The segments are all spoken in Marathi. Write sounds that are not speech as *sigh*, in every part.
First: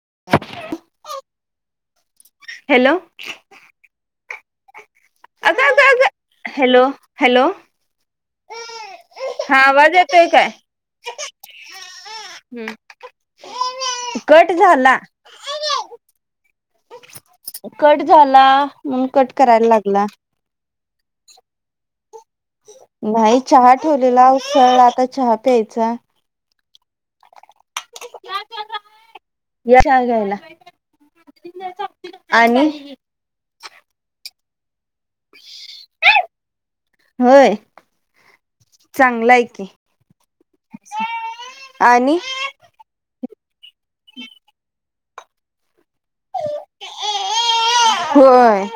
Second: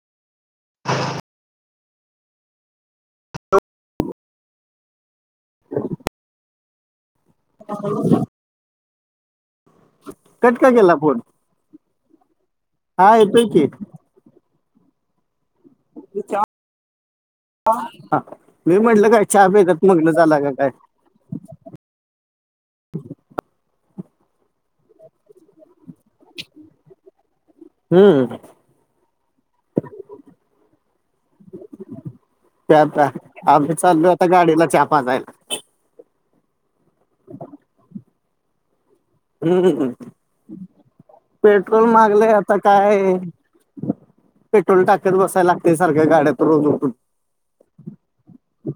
*inaudible* हॅलो! *inaudible* हॅलो हॅलो *inaudible* हा आवाज *inaudible* कट का केला फोन हा येतोय की कट झाला विच्या कट झाला मी म्हणून म्हटलं काय कट चहा करायला बेत लागला *unintelligible* झाला का काय नाही चहा ठेवलेला उकळाला आता चहा प्यायचा. हम्म यां चाय घ्यायला.... प्या आणि प्या आम्ही चाललो आता गाडीला चहा पाजायला होय चांगला आहे की हम्म पेट्रोल आणि मागलाय आता. काय पेट्रोल टाकत बसायला लागते सारख्या गाड्यात रोज उठून. होय.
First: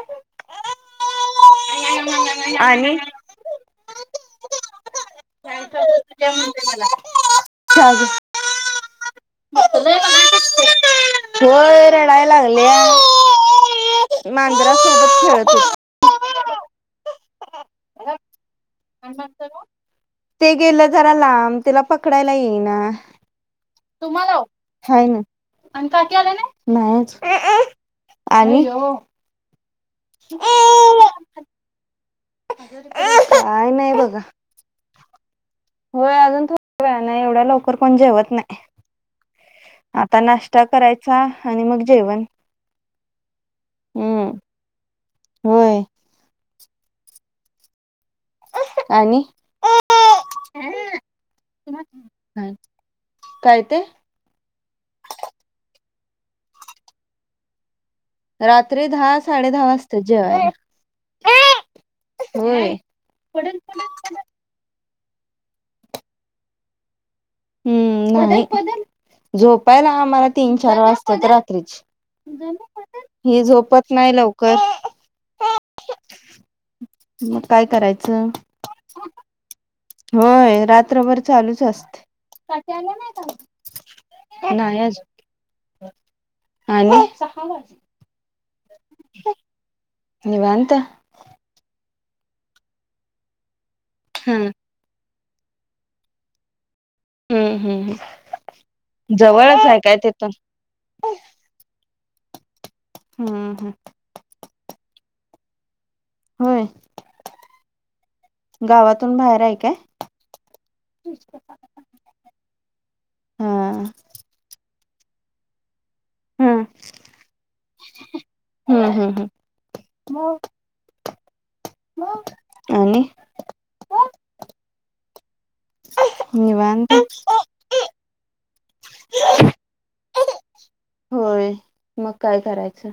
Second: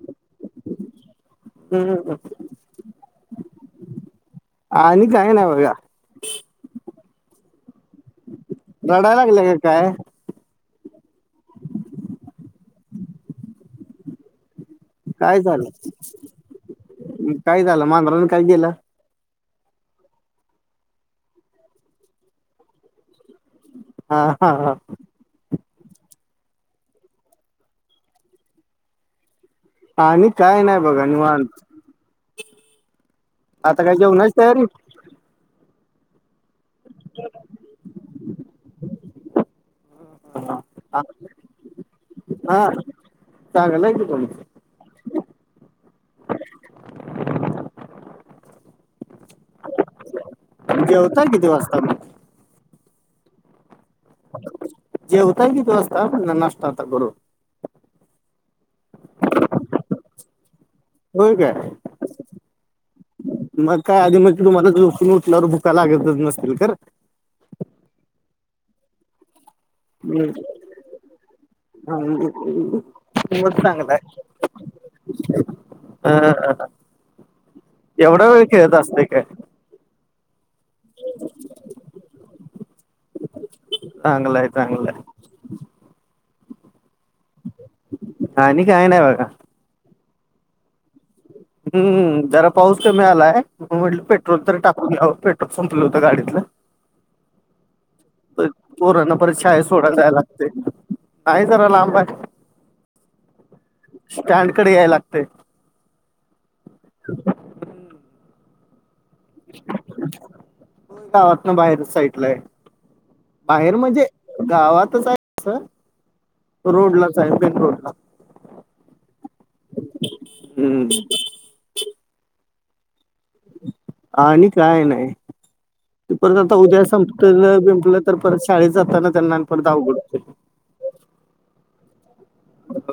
हम् ह ह आणि! आणि काय ना बघा. ला चालेल *inaudible* रडाय लागल्या का काय? दिसते. होय रडायला लागल्या मांजराच *inaudible* काय झालं, काय झालं आणि मांजरान काय गेलं? *unintelligible* ते गेलं जरा लांब, तिला पकडायला येईना. हा तुम्हाला वो, हा हा हाय ना. आणि काकी आल्या नाहीत, नाहीच आणि आणि काय नाही बघा निवांत. काय आता नाही बघा. *unintelligible* होय अजून थोड वेळ नाही एवढ्या लवकर कोण जेवत नाही, आता नाश्ता करायचा आणि मग जेवण हा चांगलं आहे की हम्म. तुम्ही होय. आणि? जेवताय किती वाजता मग? हा काय ते? जेवताय कीती वाजता म्हटलं, नाष्ट आता करुन. रात्री दहा, साडे -दहा वाजतय जेवायला. होय काय व्हयं. मग काय आधी मग तुम्हाला झोपून उठल्यावर भुका लागतच नसतील खरं. हम्म. नाही झोपायला आम्हाला तीन- चार वाजत्यात रात्रीची. हि मग झोपत चांगलाय नाही लवकर. *unintelligible* मग काय करायचं? एवढा वेळ खेळत असतय काय? होय, रात्रभर चालूच असते. चांगलाय नाही चांगलाय अजून आणि आणि काय नाही बघा. निवांत. हम् जरा पाऊस कमी आलाय, म, म्हटल हा पेट्रोल तर टाकून यावं, पेट्रोल संपलं होतं गाडीतलं. हम्म हम्म पोरांना परत शाळेत जवळच आहे काय सोडायला जायाय तिथून लागतय. नाही जरा लांब हाय. हम्म, हम. स्टँड कड याय लागतय. व्हयं. गावातन बाहेरच साइटला हाय. हा बाहेर म्हण, जे गावातच हाय अस. हम्म रोडलाच हाय, मेन रोडला. हम्म हम्म हंह. आणि. आणि काय नाही. ते परत आता उद्या निवांत संपत गं बिंपलं तर परत शाळेत जाताना त्यांना परता अवघड होतय. होय, मग काय करायचं.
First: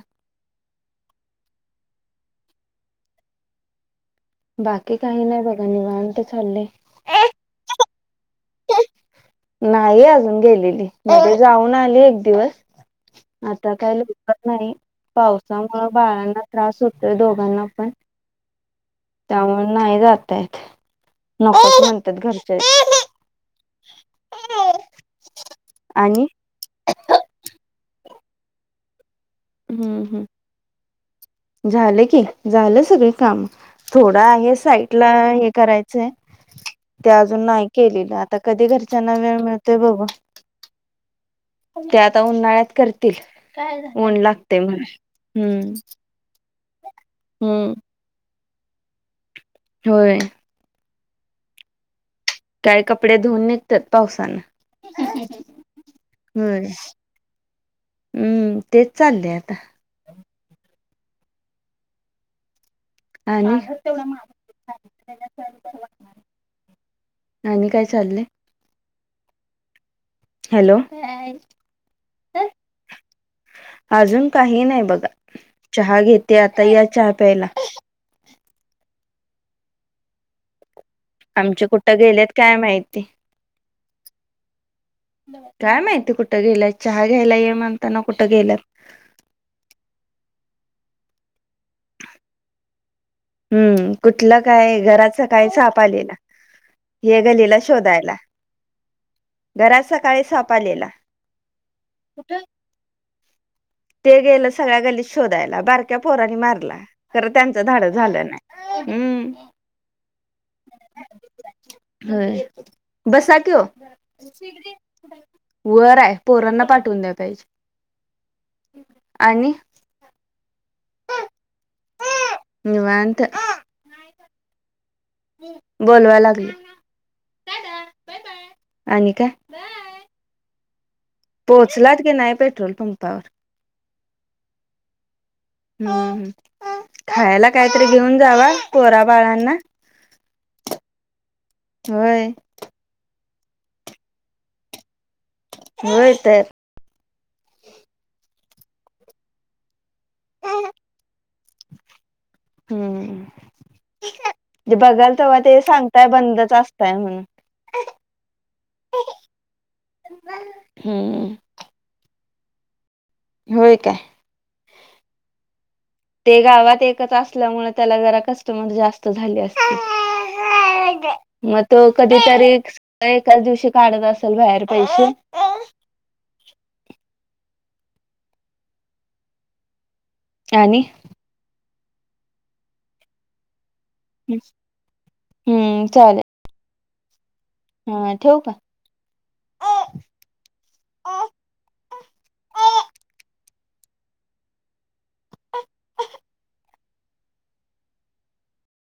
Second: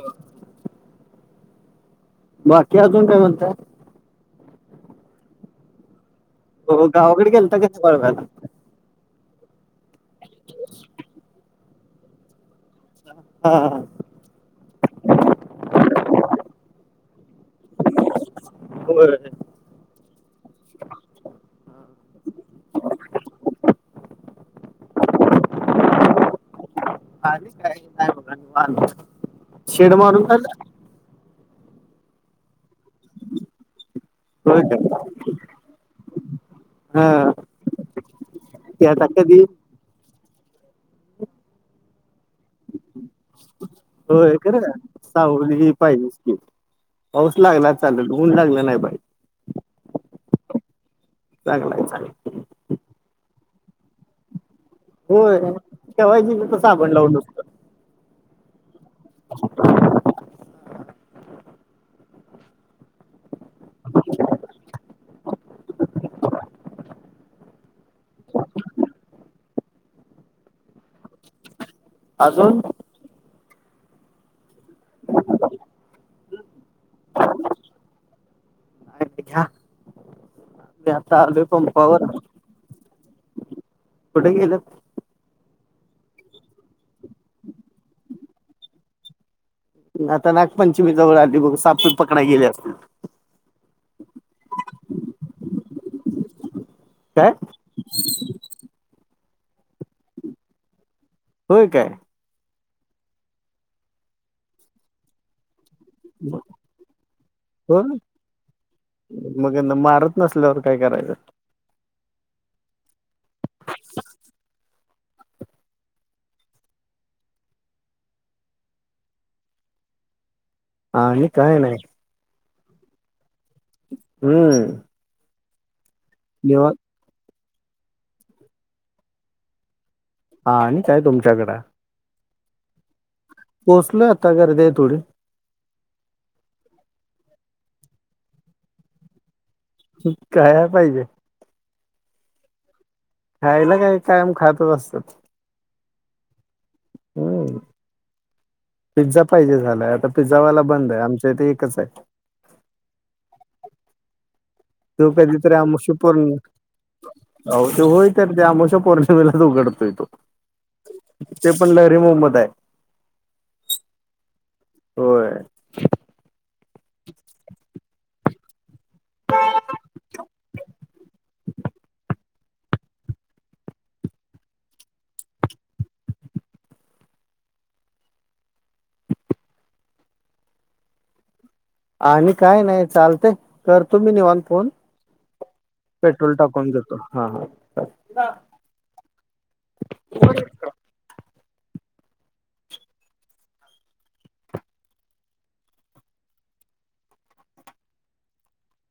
बाकी अजून काय म्हणता? बाकी काही नाही बघा निवांत चाललय. हो गावाकड गेलता काय? वाळव्याला? नाही अजून गेलेली. म्हणजे जाऊन आली एक दिवस. हा. आता काय ल नाही, पावसामुळ बाळांना त्रास होतोय दोघांना पण. बर नाही जाता येत. नकोच म्हणतात घरचे. आणि आली काही नाही बघा. शेड हम्म मारून झालं? हम्म, झाल की, झाल सगळी काम. थोडा आहे, होय काय? साईटला हे करायचय. ते हा. अजून नाही केलेल. आता कधी ते आता घरच्यांना वेळ कधी मिळ ते बघू. ते आता उन्हाळ्यात करतील. ऊन ला करु द्या. सावली पाहिजेच की. पाऊस हम्म लागण्याचा चालेल, ऊन लागल नाही पाहिजे. होय चांगल आहे. चांगल आहे. काय कपडे धुऊून निघत्यात पावसान. होय, ठेवायचे नुसत साबण लाऊन. हम्म, तेच चाललय आता. आणि आणि काय चाललय. हॅलो अजून अजून काही नाही बघा. चहा घेते आता. या चहा प्यायला. घ्या ते आता आलोय आमचे कुठं पंपावर. गेलेत काय माहिती कुठे गेलेत. काय माहिती कुठ गेल्या. चहा घ्यायला ये म्हणताना कुठ गेल्यात. आता नागपंचमी जवळ आली बघ. साप सुप पकडाय गेले असतील. हम्म, कुठल काय, घरात सकाळी साप आलेला. हे काय गलेला शोधायला, घरात सकाळी साप आलेला. होय काय? कुठ? ते गेल सगळ्या गल्लीत शोधायला. बार क्या, पोरानी मारला. खर त्यांच हो धाडस झालं नाही हम्म मग मारत नसल्यावर काय करायच. होय, बसा की हो. वर आहे. पोरांना पाठवून द्या पाहिजे. आणि आणि काय नाही. निवांत हम्म बोलवा लागले. निवांत आणि काय हा आणि काय तुम पोहोचलात की नाही पेट्रोल पंपावर. पोहचलोय आता. गर्दी आहे थोडी. हम्म, खायला काहीतरी घेऊन जावा, पोरा बाळांना. काया पाहिजे. होय. खायला काय कायम खातंच असतात होय तर हम. पिझ्झा पाहिजे झालांय आता पिझ्झावाला बंद आहे आमच्या इथे एकच हाय. हम्म.. जे तो बघल तेव्हा कधीतरी ते सांगताय बंदच असताय म्हणून. आहो तो होय तर ते आमोशा पौर्णिमेलाच उघडतोय तो. हम्म ते पण लहरी मोमद आहे. होय काय? होय ते गावात एकच असल्यामुळे त्याला जरा कस्टमर जास्त झाले असतील. मग तो कधीतरी एकाच दिवशी काढत असेल बाहेर पैसे. आणि आणि काय नाही चालतंय, करतो मी निवांत फोन, हम्म चालेल पेट्रोल टाकून घेतो हा हा. हा ठेवू का? *unintelligible* अह